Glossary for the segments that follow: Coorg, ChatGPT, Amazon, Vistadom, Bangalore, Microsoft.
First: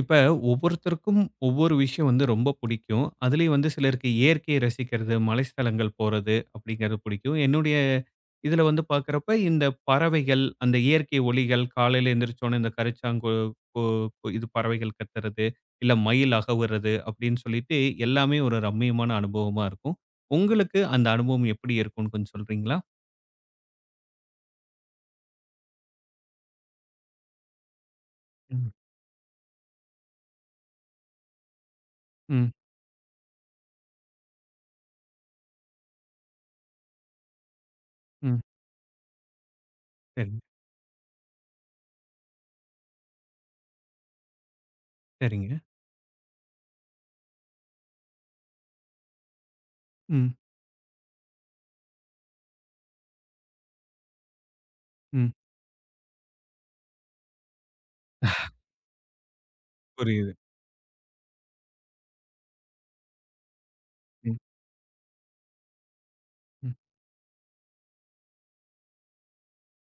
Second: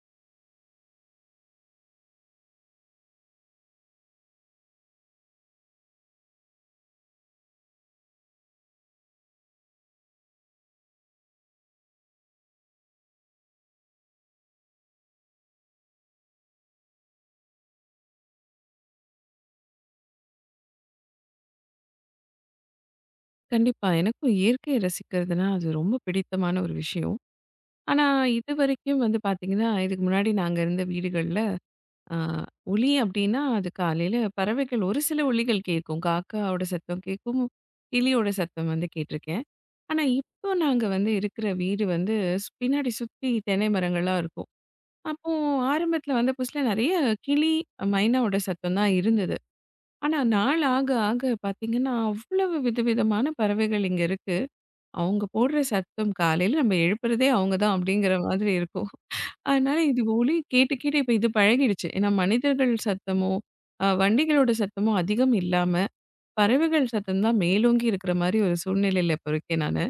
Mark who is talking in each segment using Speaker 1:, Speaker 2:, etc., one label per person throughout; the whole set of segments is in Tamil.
Speaker 1: இப்ப ஒவ்வொருத்தருக்கும் ஒவ்வொரு விஷயம் வந்து ரொம்ப பிடிக்கும். அதுலயும் வந்து சிலருக்கு இயற்கையை ரசிக்கிறது, மலைஸ்தலங்கள் போறது அப்படிங்கிறது பிடிக்கும். என்னுடைய இதுல வந்து பார்க்குறப்ப, இந்த பறவைகள், அந்த இயற்கை ஒலிகள், காலையில எந்திரிச்சோனே இந்த கரிச்சாங்கோ கோ கோ இது பறவைகள் கத்துறது, இல்ல மயில் அகவுறது அப்படின்னு சொல்லிட்டு எல்லாமே ஒரு ரம்மியமான அனுபவமா இருக்கும். உங்களுக்கு அந்த அனுபவம் எப்படி இருக்கும்னு கொஞ்சம் சொல்றீங்களா?
Speaker 2: கண்டிப்பா. எனக்கும் இயற்கைய ரசிக்கிறதுனா, அது ரொம்ப பிடித்தமான ஒரு விஷயம். ஆனா,
Speaker 1: ம்.
Speaker 2: இதுவரைக்கும் வந்து பார்த்தீங்கன்னா, இதுக்கு முன்னாடி நாங்க இருந்த வீடுகள்ல, அ
Speaker 1: ம்,
Speaker 2: ஒலி அப்டின்னா, அது காலையில பறவைகள் ஒரு சில ஒலிகள் கேட்கும். காக்காவோட சத்தம் கேட்கும், கிளியோட
Speaker 1: ம்.
Speaker 2: சத்தம் வந்து கேட்டிருக்கேன். ஆனா,
Speaker 1: சரிங்க,
Speaker 2: இப்போ நாங்க வந்து இருக்கிற வீடு வந்து பின்னாடி சுத்தி தென்னை மரங்களா இருக்கும். அப்போ
Speaker 1: சரிங்க.
Speaker 2: ஆரம்பத்தில வந்த புதுசுல நெறைய கிளி, மைனாவோட சத்தம் தான் இருந்தது. ஆனா,
Speaker 1: ம்,
Speaker 2: நாள் ஆக ஆக பார்த்தீங்கன்னா, அவ்வளவு விதவிதமான பறவைகள் இங்க இருக்கு. அவங்க
Speaker 1: ம்.
Speaker 2: போடுற சத்தம் காலையில நம்ம எழுப்புறதே அவங்க தான் அப்படிங்கிற மாதிரி இருக்கும். அதனால இது
Speaker 1: புரியுது.
Speaker 2: ஒலி கேட்டு, கேட்டு இப்ப இது பழகிடுச்சு. ஏன்னா மனிதர்கள் சத்தமோ,
Speaker 1: ம்,
Speaker 2: வண்டிகளோட சத்தமோ அதிகம் இல்லாம,
Speaker 1: ம்.
Speaker 2: பறவைகள் சத்தம் தான் மேலோங்கி இருக்கிற மாரி ஒரு சூழ்நிலையில இப்ப இருக்கேன் நானு.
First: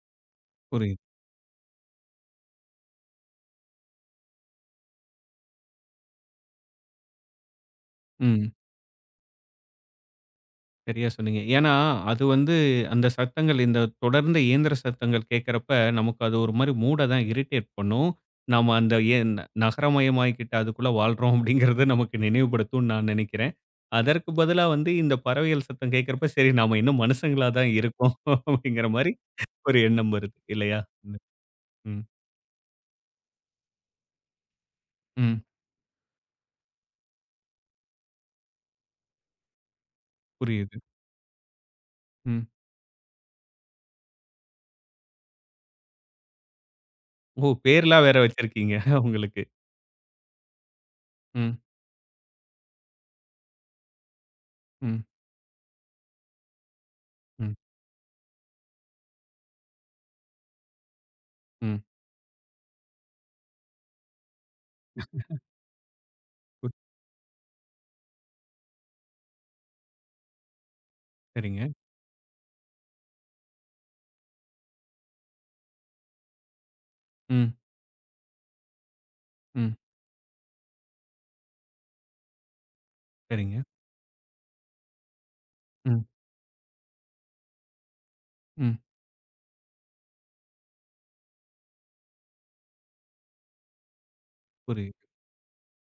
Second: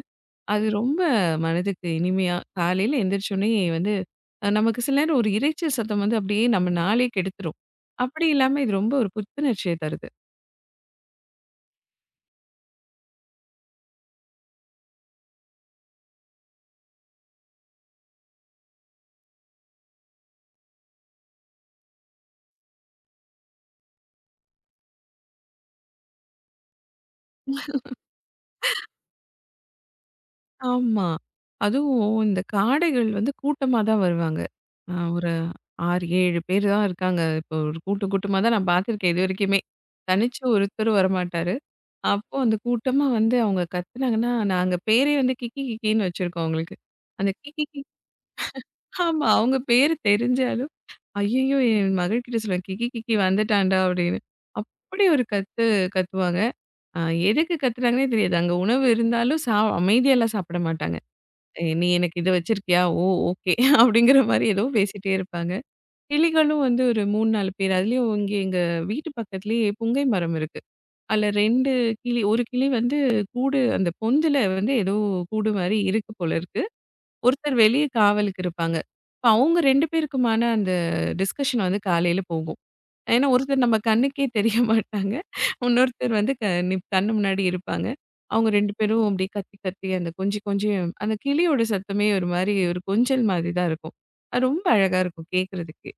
Speaker 2: அது
Speaker 1: புரியுது.
Speaker 2: ரொம்ப மனதுக்கு இனிமையா காலையில எந்திரிச்சோனே வந்து நமக்கு சில நேரம் ஒரு இரைச்சல் சத்தம் வந்து அப்படியே நம்ம நாளே கெடுத்துரும். அப்படி
Speaker 1: ம்.
Speaker 2: இல்லாம இது ரொம்ப ஒரு புத்துணர்ச்சிய தருது.
Speaker 1: சரியா சொன்னீங்க. ஏன்னா, அது வந்து அந்த சத்தங்கள் இந்த தொடர்ந்து இயந்திர சத்தங்கள் கேட்கறப்ப, நமக்கு அது ஒரு மாரி மூட தான் இரிட்டேட் பண்ணும். நாம அந்த எ நகரமயமாக்கிட்டு அதுக்குள்ள வாழ்றோம் அப்படிங்கிறத நமக்கு நினைவுபடுத்தும்னு நான் நினைக்கிறேன். அதற்கு பதிலா வந்து இந்த பறவைகள் சத்தம் கேட்கறப்ப, சரி நாம இன்னும் மனுஷங்களா தான் இருக்கோம் அப்படிங்கிற மாரி ஒரு எண்ணம் வருது இல்லையா?
Speaker 2: ஆமா.
Speaker 1: ம், ம்,
Speaker 2: அதுவும் இந்த காடைகள் வந்து கூட்டமா தான் வருவாங்க. ஒரு
Speaker 1: ம்.
Speaker 2: 6, 7 பேர் தான் இருக்காங்க. இப்போ ஒரு கூட்டம் கூட்டமா தான் நான் பார்த்துருக்கேன் இதுவரைக்குமே. தனிச்சு
Speaker 1: புரியுது.
Speaker 2: ஒருத்தரும் வரமாட்டாரு. அப்போ
Speaker 1: ம்.
Speaker 2: அந்த கூட்டமா வந்து அவங்க கத்துனாங்கன்னா, நாங்க பேரே வந்து கிக்கி கிக்கின்னு வச்சிருக்கோம் அவங்களுக்கு. அந்த
Speaker 1: ஓ!
Speaker 2: கிக்கி கிக்கி
Speaker 1: பேர்லாம் வேற வச்சிருக்கீங்க
Speaker 2: ஆமா.
Speaker 1: உங்களுக்கு.
Speaker 2: அவங்க பேரு தெரிஞ்சாலும்,
Speaker 1: ம்,
Speaker 2: ஐயய்யோ! என் மகள்கிட்ட சொல்லுவேன், "கிக்கி கிக்கி வந்துட்டான்டா" அப்படின்னு.
Speaker 1: ம்,
Speaker 2: அப்படி ஒரு கத்து கத்துவாங்க. அ
Speaker 1: ம்,
Speaker 2: எதுக்கு கத்துனாங்கன்னே தெரியாது. அங்க உணவு இருந்தாலும் அமைதியாலாம் சாப்பிட மாட்டாங்க.
Speaker 1: ம்.
Speaker 2: "நீ எனக்கு இத வச்சிருக்கியா? ஓ! ஓகே." அப்படிங்கிற மாரி ஏதோ பேசிட்டே இருப்பாங்க. கிளிகளும்
Speaker 1: புரி
Speaker 2: வந்து ஒரு 3, 4 பேர். அதுலயும் இங்க எங்க வீட்டு பக்கத்திலேயே புங்கை மரம் இருக்கு. அதுல
Speaker 1: சரிங்க.
Speaker 2: 2 கிளி, ஒரு கிளி வந்து கூடு அந்த பொந்துல வந்து ஏதோ கூடு மாரி இருக்கு போல இருக்கு.
Speaker 1: ம்,
Speaker 2: ஒருத்தர் வெளிய காவலுக்கு இருப்பாங்க. இப்ப அவங்க
Speaker 1: ம்.
Speaker 2: 2 பேருக்குமான அந்த டிஸ்கஷன் வந்து காலையில போகும். ஏன்னா,
Speaker 1: சரிங்க.
Speaker 2: ஒருத்தர் நம்ம கண்ணுக்கே தெரிய மாட்டாங்க.
Speaker 1: ம்,
Speaker 2: இன்னொருத்தர் வந்து க நிப் கண்ணு முன்னாடி இருப்பாங்க. அவங்க 2
Speaker 1: ம்.
Speaker 2: பேரும் அப்படியே கத்தி கத்தி அந்த கொஞ்சி கொஞ்சி அந்த கிளியோட சத்தமே ஒரு மாரி ஒரு கொஞ்சல் மாதிரி தான் இருக்கும். அது ரொம்ப
Speaker 1: புரியுது.
Speaker 2: அழகா இருக்கும் கேட்கறதுக்கே.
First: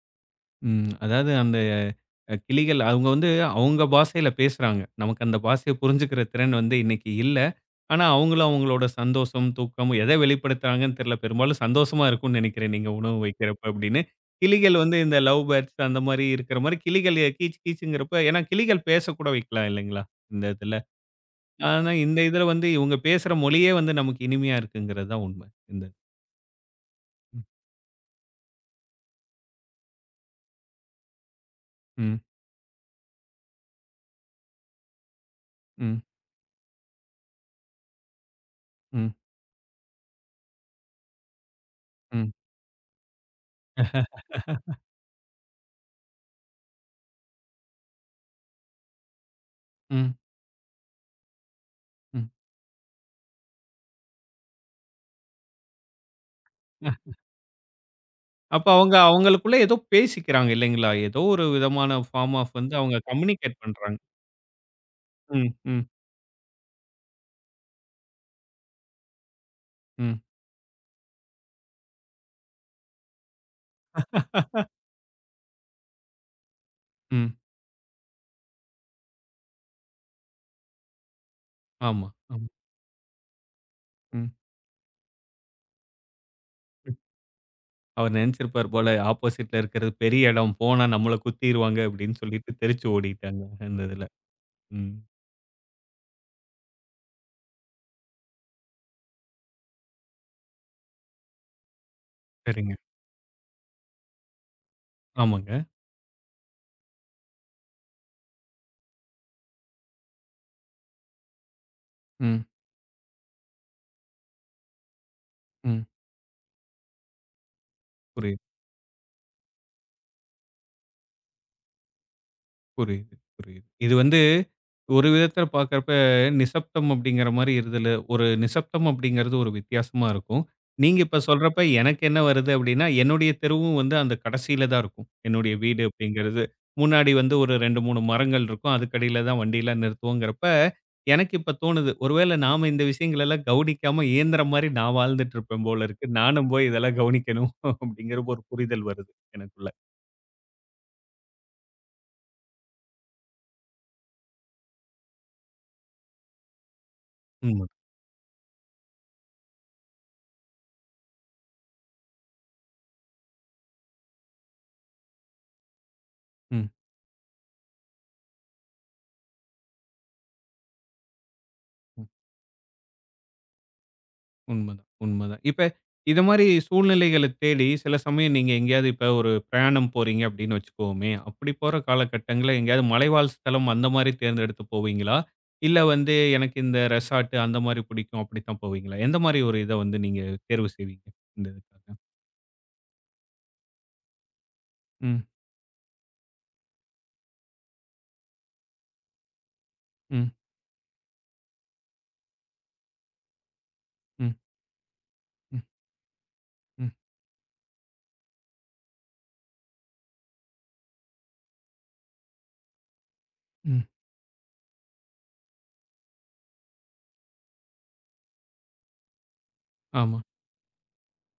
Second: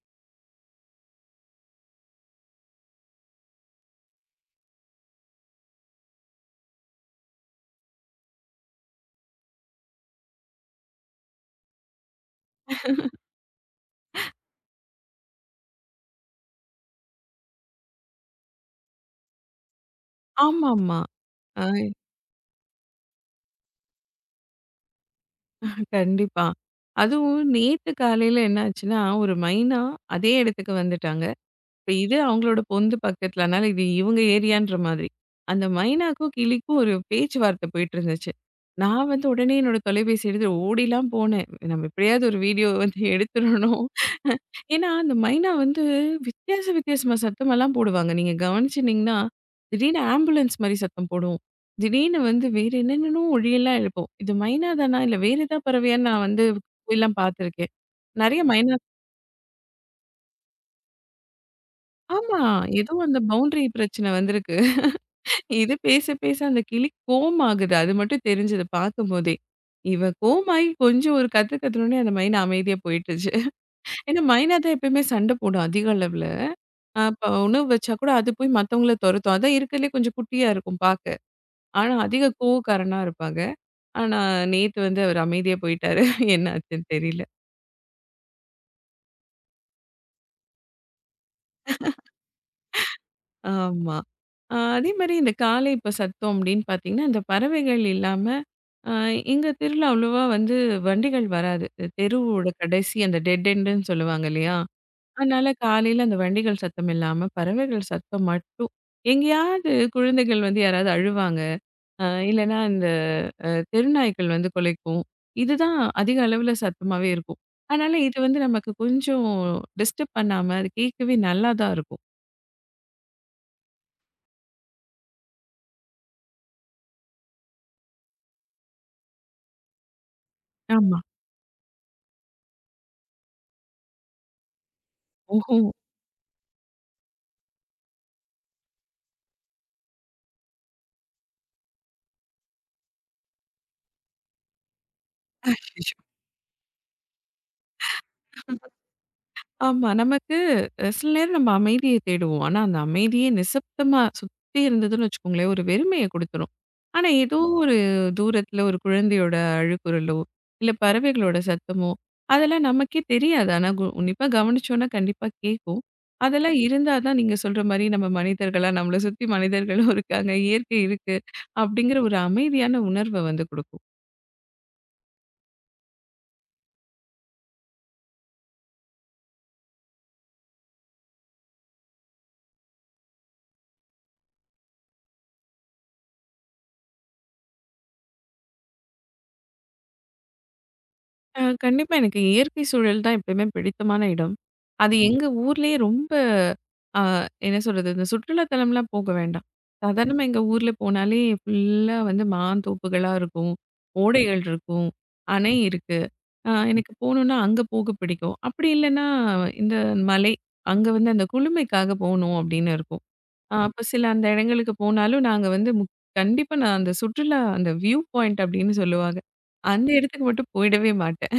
Speaker 1: ம். அதாவது அந்த அ கிளிகள் அவங்க வந்து அவங்க பாஷையில பேசுறாங்க. நமக்கு அந்த பாஷைய புரிஞ்சுக்கிற திறன் வந்து இன்னைக்கு இல்ல. ஆனா, அவங்களும் அவங்களோட சந்தோஷம், தூக்கம் எத வெளிப்படுத்துறாங்கன்னு தெரியல. பெரும்பாலும் சந்தோஷமா இருக்கும்னு நெனைக்கிறேன், நீங்க உணவு வைக்கிறப்ப அப்படின்னு. கிளிகள் வந்து இந்த லவ் பேர்ட்ஸ் அந்த மாரி இருக்கிற மாரி கிளிகள் கீச் கீச்சுங்கிறப்ப ஏன்னா கிளிகள் பேசக்கூட வைக்கலாம் இல்லைங்களா? இந்த இதுல.
Speaker 2: ஆமாமா. ஆ
Speaker 1: ஆனா, இந்த இதுல வந்து இவங்க பேசுற மொழியே வந்து நமக்கு இனிமையா இருக்குங்கிறது தான் உண்மை. இந்த
Speaker 2: கண்டிப்பா.
Speaker 1: ம்,
Speaker 2: அதுவும் நேத்து காலையில என்ன ஆச்சுன்னா, ஒரு மைனா அதே இடத்துக்கு வந்துட்டாங்க. இப்ப இது
Speaker 1: ம்,
Speaker 2: அவங்களோட பொந்து பக்கத்துல. அதனால இது இவங்க ஏரியான்ற மாதிரி. அந்த
Speaker 1: ம்,
Speaker 2: மைனாக்கும், கிளிக்கும் ஒரு பேச்சுவார்த்தை போயிட்டுருந்துச்சு. நான்
Speaker 1: ம்,
Speaker 2: வந்து உடனே என்னோட தொலைபேசி எடுத்து ஓடிலாம் போனேன். நம்ம எப்படியாவது
Speaker 1: ம்.
Speaker 2: ஒரு வீடியோ வந்து எடுத்துறணும். ஏன்னா, அந்த மைனா வந்து வித்தியாச வித்தியாசமா சத்தமெல்லாம் போடுவாங்க. நீங்க கவனிச்சிருந்தீங்கன்னா, திடீர்னு
Speaker 1: ம்,
Speaker 2: ஆம்புலன்ஸ் மாரி சத்தம் போடும். திடீர்னு
Speaker 1: ம்.
Speaker 2: வந்து வேற என்னென்னமோ ஒலியெல்லாம் எழுப்பும். இது மைனா தானா? இல்ல வேற ஏதா பறவையான்னு நான் வந்து போய்லாம் பார்த்துருக்கேன். நெறைய
Speaker 1: அப்ப
Speaker 2: மைனா
Speaker 1: அவங்க அவங்களுக்குள்ள ஏதோ பேசிக்கிறாங்க இல்லைங்களா? ஏதோ ஒரு விதமான ஃபார்ம்
Speaker 2: ஆமா.
Speaker 1: ஆஃப் வந்து
Speaker 2: ஏதோ
Speaker 1: அவங்க
Speaker 2: அந்த
Speaker 1: கம்யூனிகேட்
Speaker 2: பவுண்டரி
Speaker 1: பண்றாங்க.
Speaker 2: பிரச்சனை வந்திருக்கு.
Speaker 1: ம்,
Speaker 2: இது
Speaker 1: ம்,
Speaker 2: பேச பேச அந்த கிளி கோமாகுது. அது மட்டும் தெரிஞ்சது பார்க்கும்போதே. இவ
Speaker 1: ம்.
Speaker 2: கோமாயி கொஞ்சம் ஒரு கத்து கத்துனோனே அந்த மைனா அமைதியா போயிட்டுச்சு. ஏன்னா மைனா தான் எப்பயுமே சண்ட போடும் அதிக அளவுல. இப்ப
Speaker 1: ம்.
Speaker 2: உணவு வச்சா கூட அது போய் மத்தவங்கள தொரத்தும். அதான் இருக்கிறதுலயே கொஞ்சம் குட்டியா இருக்கும் பார்க்க. ஆனா
Speaker 1: ஆமா,
Speaker 2: அதிக
Speaker 1: ஆமா.
Speaker 2: கோவக்காரனா இருப்பாங்க. ஆனா
Speaker 1: ம்.
Speaker 2: நேத்து வந்து அவரு அமைதியா போயிட்டாரு. என்ன ஆச்சுன்னு
Speaker 1: ம்.
Speaker 2: தெரியல.
Speaker 1: அவர் நினைச்சிருப்பார் போல, ஆப்போசிட்ல இருக்கிறது பெரிய இடம். போனா நம்மள குத்திருவாங்க அப்படின்னு சொல்லிட்டு தெறிச்சு ஓடிட்டாங்க அந்த
Speaker 2: ஆமா.
Speaker 1: இதுல.
Speaker 2: அதே
Speaker 1: ம்.
Speaker 2: மாரி இந்த காலை இப்ப சத்தம் அப்படின்னு பார்த்தீங்கன்னா, இந்த பறவைகள் இல்லாம அ எங்க தெருல அவ்வளவா வந்து வண்டிகள் வராது. இந்த தெருவோட
Speaker 1: சரிங்க.
Speaker 2: கடைசி அந்த டெட் எண்டுன்னு சொல்லுவாங்க இல்லையா? அதனால
Speaker 1: ஆமாங்க.
Speaker 2: காலையில அந்த வண்டிகள் சத்தம் இல்லாம பறவைகள் சத்தம் மட்டும். எங்கேயாவது குழந்தைகள் வந்து யாராவது அழுவாங்க. அ
Speaker 1: ம்,
Speaker 2: இல்லன்னா இந்த அ தெருநாய்க்கள் வந்து குலைக்கும். இதுதான்
Speaker 1: ம்.
Speaker 2: அதிக அளவுல சத்தமாவே இருக்கும். அதனால இது வந்து
Speaker 1: புரியுது,
Speaker 2: நமக்கு கொஞ்சம் டிஸ்டர்ப் பண்ணாம அது கேட்கவே நல்லா தான் இருக்கும்.
Speaker 1: புரியுது, புரியுது. இது வந்து ஒரு விதத்துல பார்க்கறப்ப, நிசப்தம் அப்படிங்கிற மாரி இருதலு ஒரு நிசப்தம் அப்படிங்கிறது ஒரு வித்தியாசமா இருக்கும். நீங்க
Speaker 2: ஆமா.
Speaker 1: இப்ப சொல்றப்ப எனக்கு என்ன வருது அப்படின்னா, என்னுடைய தெருவும் வந்து அந்த கடைசியில தான் இருக்கும். என்னுடைய
Speaker 2: ஓஹோ!
Speaker 1: வீடு அப்படிங்கிறது. முன்னாடி வந்து ஒரு 2, 3 மரங்கள் இருக்கும். அதுக்கடியில தான் வண்டியெல்லாம் நிறுத்துவோங்கிறப்ப, எனக்கு இப்ப தோணுது. ஒருவேள நாம இந்த விஷயங்கள் எல்லாம் கவனிக்காம இயந்திரம் மாரி நான் வாழ்ந்துட்டு இருப்பேன் போல
Speaker 2: அய்யய்யோ!
Speaker 1: இருக்கு. நானும் போய் இதெல்லாம் கவனிக்கணும் அப்படிங்கிற ஒரு புரிதல் வருது எனக்குள்ள.
Speaker 2: ஆமா. நமக்கு சில நேரம் நம்ம அமைதிய தேடுவோம். ஆனா, அந்த அமைதியே நிசப்தமா சுத்தி இருந்ததுன்னு வச்சுக்கோங்களேன், ஒரு வெறுமைய குடுத்துரும். ஆனா, ஏதோ
Speaker 1: உண்ம.
Speaker 2: ஒரு தூரத்துல ஒரு குழந்தையோட அழுகுரலோ, இல்ல பறவைகளோட சத்தமோ, அதெல்லாம் நமக்கே தெரியாது. ஆனா, உன்னிப்பா கவனிச்சோம்னா கண்டிப்பா கேட்கும். அதெல்லாம்
Speaker 1: ம்.
Speaker 2: இருந்தா தான் நீங்க சொல்ற மாரி நம்ம மனிதர்களா நம்மள சுத்தி மனிதர்களும் இருக்காங்க, இயற்கை இருக்கு, அப்படிங்கிற ஒரு அமைதியான உணர்வ வந்து குடுக்கும்.
Speaker 1: உண்மதான், உண்மதான். இப்ப இது மாரி சூழ்நிலைகள தேடி சில சமயம் நீங்க எங்கேயாவது இப்ப ஒரு பிரயாணம் போறீங்க அப்படின்னு வச்சுக்குவோமே, அப்படி போற காலகட்டங்கள்ல எங்கேயாவது மலைவாழ் ஸ்தலம் அந்த மாரி தேர்ந்தெடுத்து போவீங்களா? இல்ல வந்து எனக்கு இந்த ரெசார்ட் அந்த மாரி பிடிக்கும் அப்படித்தான் போவீங்களா? எந்த மாரி ஒரு இத வந்து நீங்க தேர்வு செய்வீங்க? இந்த இதுக்காக.
Speaker 2: கண்டிப்பா. எனக்கு இயற்கை சூழல் தான் எப்பயுமே பிடித்தமான இடம். அது ம்.
Speaker 1: ம்,
Speaker 2: எங்க ஊர்லயே ரொம்ப அ என்ன சொல்றது? இந்த சுற்றுலாத்தலம்லாம் போக வேண்டாம். சாதாரணமா
Speaker 1: ம்,
Speaker 2: எங்க ஊர்ல போனாலே ஃபுல்லா வந்து மாந்தோப்புகளா இருக்கும்.
Speaker 1: ம்,
Speaker 2: ஓடைகள் இருக்கும். அணை
Speaker 1: ம்,
Speaker 2: இருக்கு. ம்.
Speaker 1: ம்,
Speaker 2: எனக்கு போணும்னா அங்க போக பிடிக்கும். அப்படி இல்லன்னா இந்த மலை, அங்க வந்து அந்த குளுமைக்காக போணும் அப்படின்னு இருக்கும். ம்.
Speaker 1: ம்.
Speaker 2: அப்ப சில அந்த இடங்களுக்கு போனாலும் நாங்க வந்து கண்டிப்பா நான் அந்த சுற்றுலா அந்த வியூ பாயிண்ட் அப்படின்னு சொல்லுவாங்க. அந்த
Speaker 1: ஆமா.
Speaker 2: இடத்துக்கு மட்டும் போயிடவே மாட்டேன்.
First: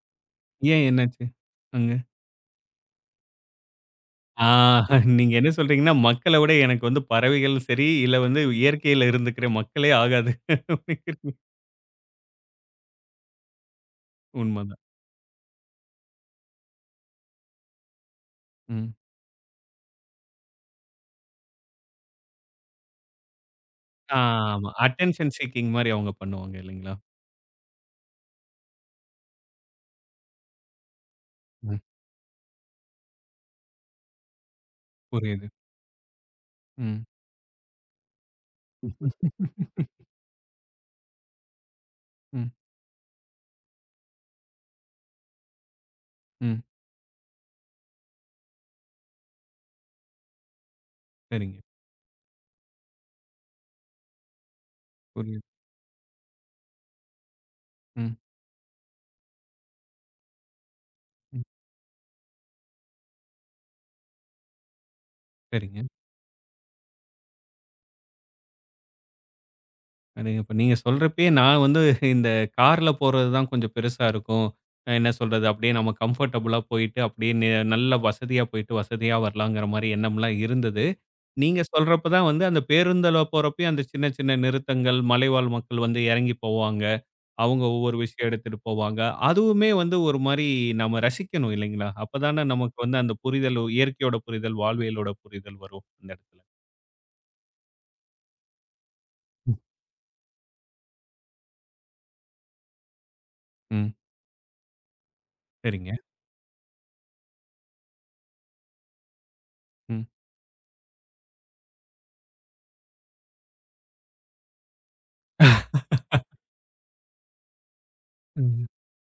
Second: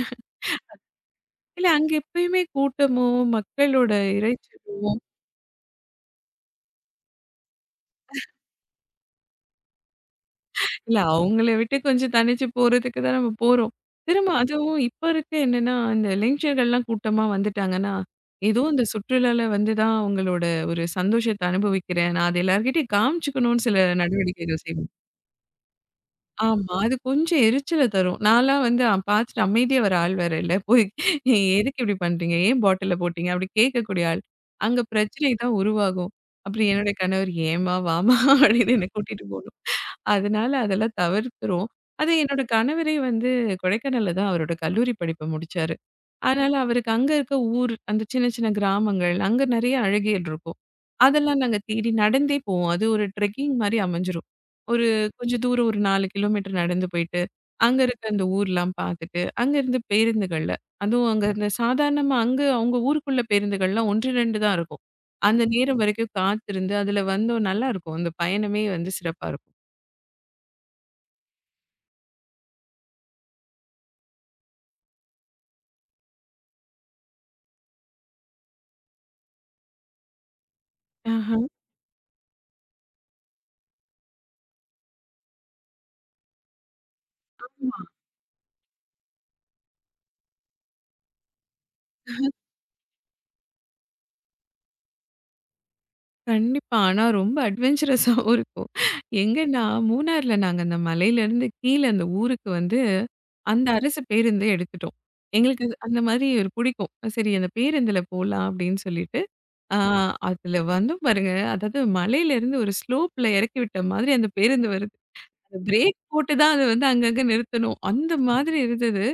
Speaker 1: ஏன் என்னாச்சு?
Speaker 2: இல்ல
Speaker 1: அங்க.
Speaker 2: அங்க எப்பயுமே கூட்டமோ, மக்களோட
Speaker 1: ஆ
Speaker 2: இரைச்சலோ,
Speaker 1: நீங்க என்ன சொல்றீங்கன்னா, மக்கள விட எனக்கு வந்து பறவைகள் சரி, இல்ல வந்து இயற்கையில இருந்துக்கிற மக்களே ஆகாது.
Speaker 2: இல்ல அவங்கள விட்டு கொஞ்சம் தனிச்சு போறதுக்கு தான் நம்ம போறோம். திரும்ப
Speaker 1: உண்ம.
Speaker 2: அதுவும் இப்ப இருக்க என்னன்னா, இந்த இளைஞர்கள்லாம் கூட்டமா வந்துட்டாங்கன்னா, ஏதோ இந்த
Speaker 1: ம்.
Speaker 2: சுற்றுலால வந்து தான் அவங்களோட ஒரு சந்தோஷத்த அனுபவிக்கிறேன். நான் அத எல்லார்கிட்டயும் காமிச்சுக்கணும்னு சில நடவடிக்கைகள்
Speaker 1: ஆமா.
Speaker 2: செய்வாங்க.
Speaker 1: அட்டென்ஷன் சீக்கிங் மாரி அவங்க பண்ணுவாங்க
Speaker 2: ஆமா.
Speaker 1: இல்லைங்களா?
Speaker 2: அது கொஞ்சம் எரிச்சல தரும். நான்லாம் வந்து பார்த்துட்டு அமைதியா வர ஆள் வேற இல்ல. போய்
Speaker 1: ம்.
Speaker 2: எதுக்கு இப்படி பண்றீங்க? ஏன் பாட்டில்ல போட்டீங்க? அப்படி கேட்கக்கூடிய ஆள். அங்க பிரச்சனை
Speaker 1: புரியுது.
Speaker 2: தான் உருவாகும். அப்புறம் என்னுடைய
Speaker 1: ம்.
Speaker 2: கணவர் ஏம்மா! வாம்மா! அப்படின்னு என்ன கூட்டிட்டு போணும். அதனால அதெல்லாம் தவிர்க்கிறோம். அது என்னோட
Speaker 1: ம்,
Speaker 2: கணவரே வந்து கொடைக்கானல்ல தான் அவரோட கல்லூரி படிப்ப முடிச்சாரு. அதனால
Speaker 1: ம்.
Speaker 2: அவருக்கு அங்க இருக்க ஊர், அந்த சின்ன சின்ன கிராமங்கள், அங்க நெறைய அழகியல் இருக்கும். அதெல்லாம்
Speaker 1: சரிங்க.
Speaker 2: நாங்க தேடி நடந்தே போவோம். அது ஒரு ட்ரெக்கிங் மாரி அமைஞ்சிரும். ஒரு கொஞ்சம்
Speaker 1: புரியுது.
Speaker 2: தூரம் ஒரு 4 கிலோமீட்டர் நடந்து போயிட்டு, அங்க இருக்க
Speaker 1: ம்,
Speaker 2: அந்த ஊர்லாம் பார்த்துட்டு, அங்கேருந்து பேருந்துகள்ல அதுவும் அங்க ம்.
Speaker 1: ம்.
Speaker 2: இந்த சாதாரணமா அங்க அவங்க ஊருக்குள்ள பேருந்துகள்லாம் 1, 2 தான் இருக்கும். அந்த நேரம்
Speaker 1: சரிங்க.
Speaker 2: வரைக்கும் காத்திருந்து அதில வந்தோம் நல்லாருக்கும். அந்த பயணமே வந்து சிறப்பா இருக்கும்.
Speaker 1: அது இப்ப நீங்க சொல்றப்பயே நான் வந்து இந்த கார்ல போறது தான் கொஞ்சம் பெருசா இருக்கும். அ என்ன சொல்றது? அப்படியே நம்ம கம்ஃபர்டபுளா போயிட்டு, அப்படியே நெ நல்ல வசதியா போயிட்டு, வசதியா வரலாங்கிற மாரி எண்ணம்லாம் இருந்தது.
Speaker 2: ஆஹா.
Speaker 1: நீங்க சொல்றப்ப தான் வந்து அந்த பேருந்துல போறப்பயும் அந்த சின்ன சின்ன நிறுத்தங்கள், மலைவாழ் மக்கள் வந்து இறங்கி போவாங்க. அவங்க
Speaker 2: ஆமா.
Speaker 1: ஒவ்வொரு விஷயம் எடுத்துட்டு போவாங்க. அதுவுமே வந்து ஒரு மாரி நம்ம ரசிக்கணும் இல்லைங்களா? அப்பதானே நமக்கு வந்து அந்த புரிதல் இயற்கையோட புரிதல், வாழ்வியலோட புரிதல் வரும் அந்த இடத்துல.
Speaker 2: கண்டிப்பா. ஆனா ரொம்ப அட்வென்ச்சரஸாவும் இருக்கும். எங்கன்னா மூணார்ல நாங்க அந்த மலையிலேருந்து கீழ அந்த ஊருக்கு வந்து அந்த
Speaker 1: ம்.
Speaker 2: அரசு பேருந்தே எடுத்துட்டோம். எங்களுக்கு அது
Speaker 1: சரிங்க.
Speaker 2: அந்த மாதிரி ஒரு பிடிக்கும். சரி அந்த பேருந்துல போலாம் அப்படின்னு சொல்லிட்டு ஆ
Speaker 1: ம்.
Speaker 2: அதுல வந்து பாருங்க, அதாவது மலையிலேருந்து ஒரு ஸ்லோப்ல இறக்கி விட்ட மாதிரி அந்த பேருந்து வருது. அது பிரேக் போட்டு தான் அது வந்து அங்கங்க நிறுத்தணும். அந்த மாதிரி
Speaker 1: ம்.
Speaker 2: இருந்தது.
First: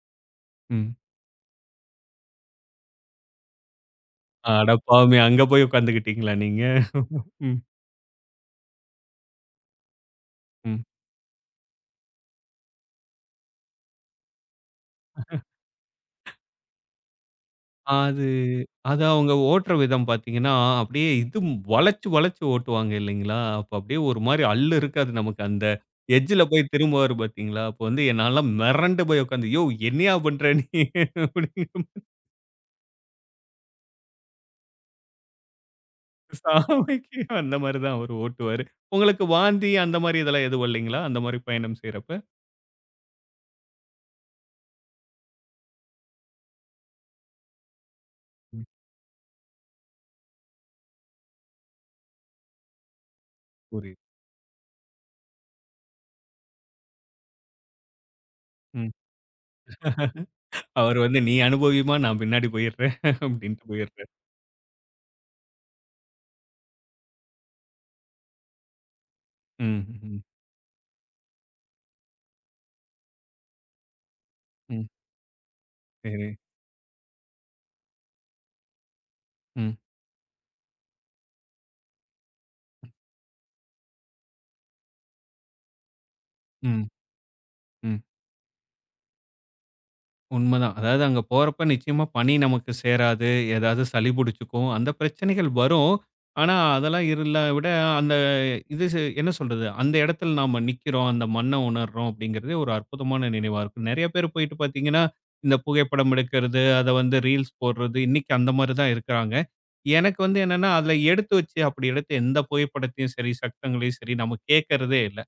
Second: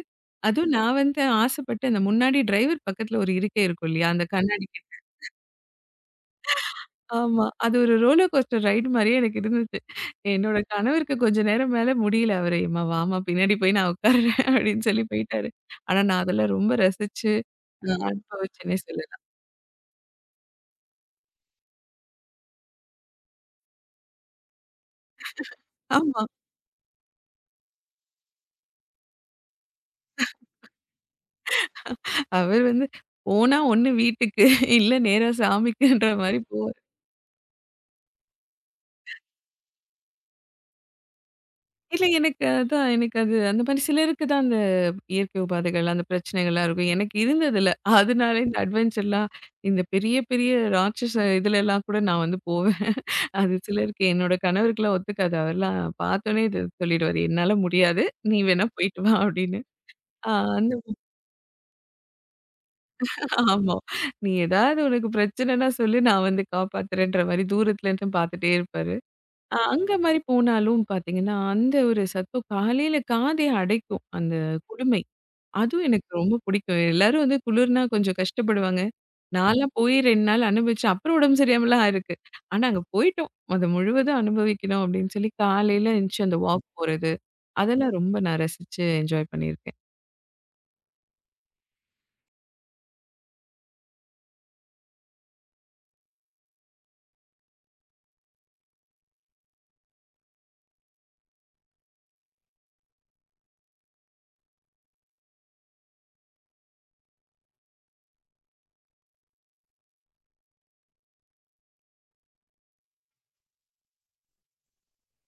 Speaker 2: அதுவும்
Speaker 1: ம்.
Speaker 2: நான் வந்து ஆசைப்பட்டு அந்த முன்னாடி டிரைவர் பக்கத்துல ஒரு இருக்கை இருக்கும் இல்லையா? அந்த கண்ணாடி
Speaker 1: அட
Speaker 2: கிட்ட.
Speaker 1: பாவமே! அங்க போய் உட்காந்துக்கிட்டீங்களா நீங்க?
Speaker 2: ஆமா.
Speaker 1: ம்.
Speaker 2: அது ஒரு ரோலர் கோஸ்டர் ரைடு மாரியே எனக்கு இருந்துச்சு. என்னோட
Speaker 1: ம்.
Speaker 2: கணவருக்கு கொஞ்ச நேரம் மேல முடியல. அவரு "எம்மா வாம்மா பின்னாடி போய் நான் உட்காருறேன்" அப்படின்னு சொல்லி போயிட்டாரு. ஆனா நான் அதெல்லாம் ரொம்ப ரசிச்சு
Speaker 1: அது
Speaker 2: அனுபவிச்சேன்னே
Speaker 1: அது
Speaker 2: சொல்லலாம்.
Speaker 1: அவங்க ஓட்டுற விதம் பார்த்தீங்கன்னா, அப்படியே இது வளைச்சு வளைச்சு ஓட்டுவாங்க இல்லைங்களா? அப்ப அப்படியே ஒரு மாரி அள்ளு இருக்காது நமக்கு. அந்த
Speaker 2: ஆமா.
Speaker 1: எட்ஜ்ல போய் திரும்புவாரு பார்த்தீங்களா? அப்ப வந்து என்னாலாம் மிரண்டு போய் உட்காந்து, "யோவ் என்னையா பண்ற நீ?"
Speaker 2: அவர் வந்து போனா ஒண்ணு வீட்டுக்கு, இல்ல நேரா சாமிக்குன்ற மாரி போவாரு.
Speaker 1: சாமிக்கு அந்த மாரி தான் அவரு ஓட்டுவாரு. உங்களுக்கு வாந்தி அந்த மாரி இதெல்லாம் எதுவும் இல்லைங்களா? அந்த மாரி பயணம்
Speaker 2: இல்ல
Speaker 1: செய்றப்ப?
Speaker 2: எனக்கு அதான் எனக்கு அது அந்த மாரி சிலருக்கு தான் அந்த இயற்கை உபாதைகள், அந்த பிரச்சனைகள்லாம் இருக்கும். எனக்கு இருந்ததில்ல. அதனால இந்த
Speaker 1: ம்.
Speaker 2: அட்வென்ச்சர்லாம் இந்த பெரிய பெரிய ராட்சச இதுலலாம் கூட நான் வந்து போவேன். அது
Speaker 1: புரியுது.
Speaker 2: சிலருக்கு என்னோட கணவருக்குலாம் ஒத்துக்காது. அவர்லாம் பார்த்தோனே இது சொல்லிடுவாரு. "என்னால முடியாது. நீ வேணா
Speaker 1: ம்.
Speaker 2: போயிட்டு வா" அப்படின்னு. ஆ அந்த
Speaker 1: அவரு வந்து நீ அனுபவிம்மா நான் பின்னாடி போயிடுறேன். அப்படின்ட்டு
Speaker 2: ஆமா.
Speaker 1: போயிடுறாரு.
Speaker 2: "நீ ஏதாவது உனக்கு பிரச்சனைன்னா சொல்லு, நான் வந்து காப்பாத்துறேன்ற" மாரி தூரத்துலருந்து பார்த்துட்டே இருப்பாரு.
Speaker 1: ம்,
Speaker 2: அங்க மாரி
Speaker 1: ம்,
Speaker 2: போனாலும் பார்த்தீங்கன்னா, அந்த ஒரு சத்தம் காலையில காதே அடைக்கும். அந்த
Speaker 1: ம்.
Speaker 2: குளுமை. அதுவும் எனக்கு
Speaker 1: சரி.
Speaker 2: ரொம்ப பிடிக்கும். எல்லாரும் வந்து குளிர்னா கொஞ்சம் கஷ்டப்படுவாங்க. நான்லாம்
Speaker 1: ம்,
Speaker 2: போய் 2 நாள் அனுபவிச்சேன். அப்புறம் உடம்பு சரியாமலாம் இருக்கு. ஆனா அங்க போயிட்டோம். அத முழுவதும் அனுபவிக்கணும் அப்படின்னு சொல்லி காலையில எந்துச்சு அந்த வாக்
Speaker 1: ம்,
Speaker 2: போறது. அதெல்லாம்
Speaker 1: ம்.
Speaker 2: ரொம்ப நான் ரசிச்சு என்ஜாய் பண்ணியிருக்கேன்.
Speaker 1: உண்மதான். அதாவது அங்க போறப்ப நிச்சயமா பனி நமக்கு சேராது. ஏதாவது சளி புடிச்சுக்கும். அந்த பிரச்சனைகள் வரும். ஆனா, அதெல்லாம் இருல விட அந்த இது ச என்ன சொல்றது? அந்த இடத்துல நாம நிக்கிறோம். அந்த மண்ண உணர்றோம் அப்படிங்கிறதே ஒரு அற்புதமான நினைவா இருக்கும். நெறைய பேர் போயிட்டு பார்த்தீங்கன்னா, இந்த புகைப்படம் எடுக்கிறது, அத வந்து ரீல்ஸ் போடுறது, இன்னைக்கு அந்த மாரி தான் இருக்கிறாங்க. எனக்கு வந்து என்னன்னா, அதுல எடுத்து வச்சு அப்படி எடுத்து எந்த புகைப்படத்தையும் சரி, சத்தங்களையும் சரி நம்ம கேட்கறதே இல்ல.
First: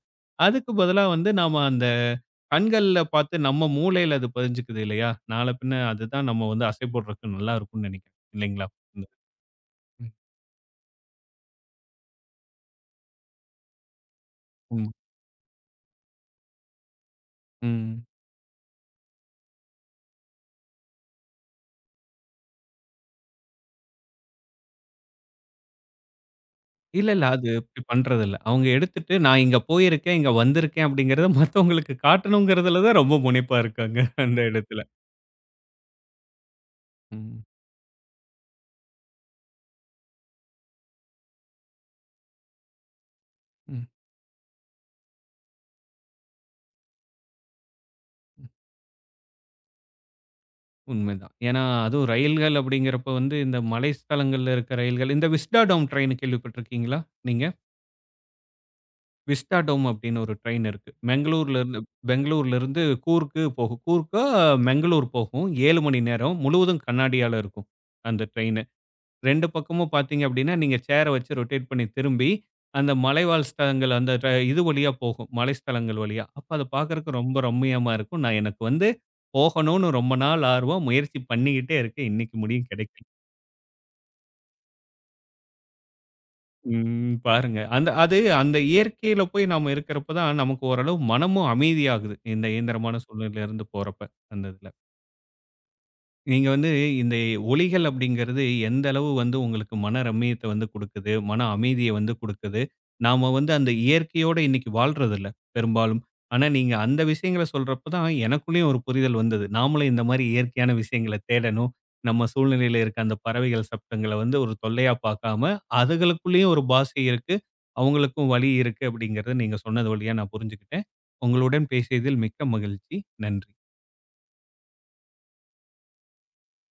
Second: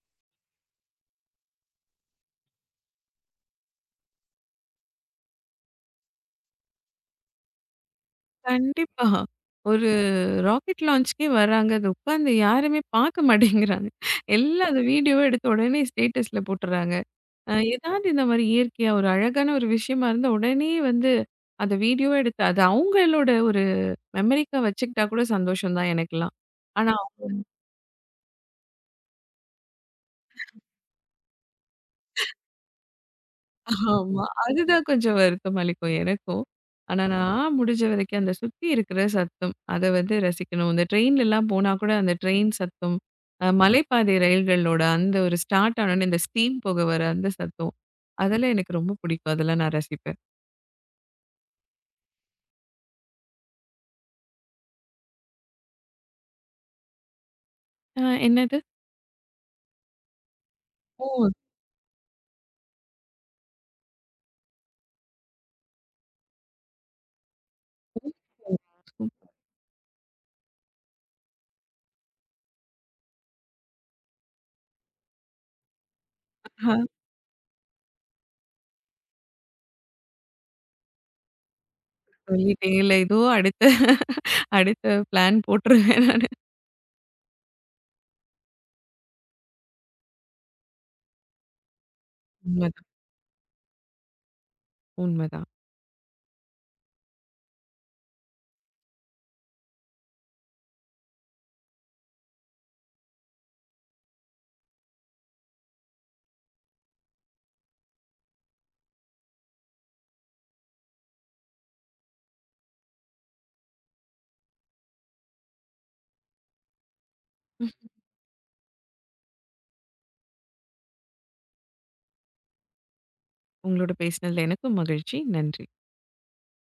Speaker 1: அதுக்கு பதிலா வந்து நாம அந்த கண்கள்ல பார்த்து நம்ம மூளையில அது பதிஞ்சுக்குது இல்லையா? நாள பின்ன அதுதான் நம்ம வந்து அசை போடுறதுக்கு நல்லா இருக்கும்னு நெனைக்கிறேன். இல்லைங்களா?
Speaker 2: கண்டிப்பா.
Speaker 1: ம்.
Speaker 2: ஒரு
Speaker 1: ம்.
Speaker 2: ராக்கெட் லான்ச்சுக்கே வராங்க. அத உட்காந்து யாருமே பார்க்க மாட்டேங்கிறாங்க. எல்லாம் அந்த
Speaker 1: ம்.
Speaker 2: வீடியோவ எடுத்த உடனே ஸ்டேட்டஸ்ல போட்டுறாங்க.
Speaker 1: ம்.
Speaker 2: ஏதாவது இந்த மாரி இயற்கையா ஒரு அழகான ஒரு விஷயமா இருந்தா, உடனே வந்து அத வீடியோவா எடுத்து அது அவங்களோட ஒரு மெமரிக்கா வச்சுக்கிட்டா கூட சந்தோஷம் தான் எனக்கெல்லாம். ஆனா
Speaker 1: இல்ல, இல்ல. அது இப்டி பண்றதில்ல. அவங்க எடுத்துட்டு நான் இங்க போயிருக்கேன், இங்க வந்திருக்கேன் அப்படிங்கிறத மத்தவங்களுக்கு காட்டணுங்கிறதுல தான் ரொம்ப முனைப்பா இருக்காங்க.
Speaker 2: ஆமா.
Speaker 1: அந்த இடத்துல.
Speaker 2: அதுதான் கொஞ்சம் வருத்தம் அளிக்கும் எனக்கும். ஆனா
Speaker 1: ம்.
Speaker 2: நான் முடிஞ்ச வரைக்கும் அந்த சுத்தி இருக்கிற சத்தம், அத வந்து ரசிக்கணும். இந்த ட்ரெயின்லலாம் போனா கூட அந்த ட்ரெயின் சத்தம்,
Speaker 1: ம்.
Speaker 2: மலைப்பாதை ரயில்களோட அந்த ஒரு ஸ்டார்ட் ஆனோனே இந்த ஸ்டீம் புக வர அந்த சத்தம், அதெல்லாம் எனக்கு ரொம்ப பிடிக்கும். அதெல்லாம் நான் ரசிப்பேன்.
Speaker 1: உண்மைதான். ஏன்னா, அதுவும் ரயில்கள் அப்படிங்கிறப்ப வந்து இந்த மலை ஸ்தலங்கள்ல இருக்க ரயில்கள் இந்த விஸ்டாடோம் ட்ரெயின் கேள்விப்பட்டிருக்கீங்களா? நீங்க?
Speaker 2: அ என்னது?
Speaker 1: விஸ்டாடோம் அப்படின்னு ஒரு ட்ரெயின் இருக்கு.
Speaker 2: ஓ!
Speaker 1: பெங்களூர்ல இருந்து கூர்க்கு போகும். கூர்க்கோ, பெங்களூர் போகும். 7 மணி நேரம் முழுவதும் கண்ணாடியால இருக்கும். அந்த ட்ரெயின். 2 பக்கமும் பார்த்தீங்க அப்படின்னா, நீங்க சேர வச்சு ரொட்டேட் பண்ணி திரும்பி, அந்த மலைவாழ் ஸ்தலங்கள் அந்த ர இது வழியா போகும். மலை ஸ்தலங்கள் வழியா. அப்ப அத
Speaker 2: சரி.
Speaker 1: பார்க்கறக்கு ரொம்ப ரம்மியமா இருக்கும். நான் எனக்கு வந்து போகணும்னு ரொம்ப நாள் ஆர்வம். முயற்சி பண்ணிக்கிட்டே இருக்கேன். இன்னைக்கு முடியும்
Speaker 2: சொல்லிட்டேன். இல்ல
Speaker 1: கிடைக்கல.
Speaker 2: ஏதோ அடுத்த அடுத்த பிளான் போட்டுருவேன்.
Speaker 1: ம். பாருங்க. அந்த அது அந்த இயற்கையில போய் நாம இருக்கிறப்ப தான், நமக்கு ஓரளவு மனமும் அமைதியாகுது. இந்த
Speaker 2: உண்மதான்,
Speaker 1: இயந்திரமான சூழ்நிலையிலிருந்து போறப்ப, அந்த இதுல.
Speaker 2: உண்மதான்.
Speaker 1: நீங்க வந்து இந்த ஒலிகள் அப்படிங்கிறது எந்த அளவு வந்து உங்களுக்கு மன ரம்மியத்தை வந்து கொடுக்குது, மன அமைதியை வந்து கொடுக்குது. நாம வந்து அந்த இயற்கையோட இன்னைக்கு வாழ்றதில்ல பெரும்பாலும். ஆனா நீங்க அந்த விஷயங்கள சொல்றப்ப தான் எனக்குள்ளேயும் ஒரு புரிதல் வந்தது. நாமளும் இந்த மாரி இயற்கையான விஷயங்கள தேடணும். நம்ம சூழ்நிலையில இருக்க அந்த பறவைகள் சப்தங்கள வந்து ஒரு தொல்லையா பார்க்காம, அதுகளுக்குள்ளேயும் ஒரு பாஷை இருக்கு. அவங்களுக்கும் வழி இருக்கு அப்படிங்கிறத நீங்க சொன்னது வழியா நான் புரிஞ்சுக்கிட்டேன். உங்களுடன் பேசியதில் மிக்க மகிழ்ச்சி. நன்றி.
Speaker 2: உங்களோட பேசினதுல எனக்கும் மகிழ்ச்சி. நன்றி.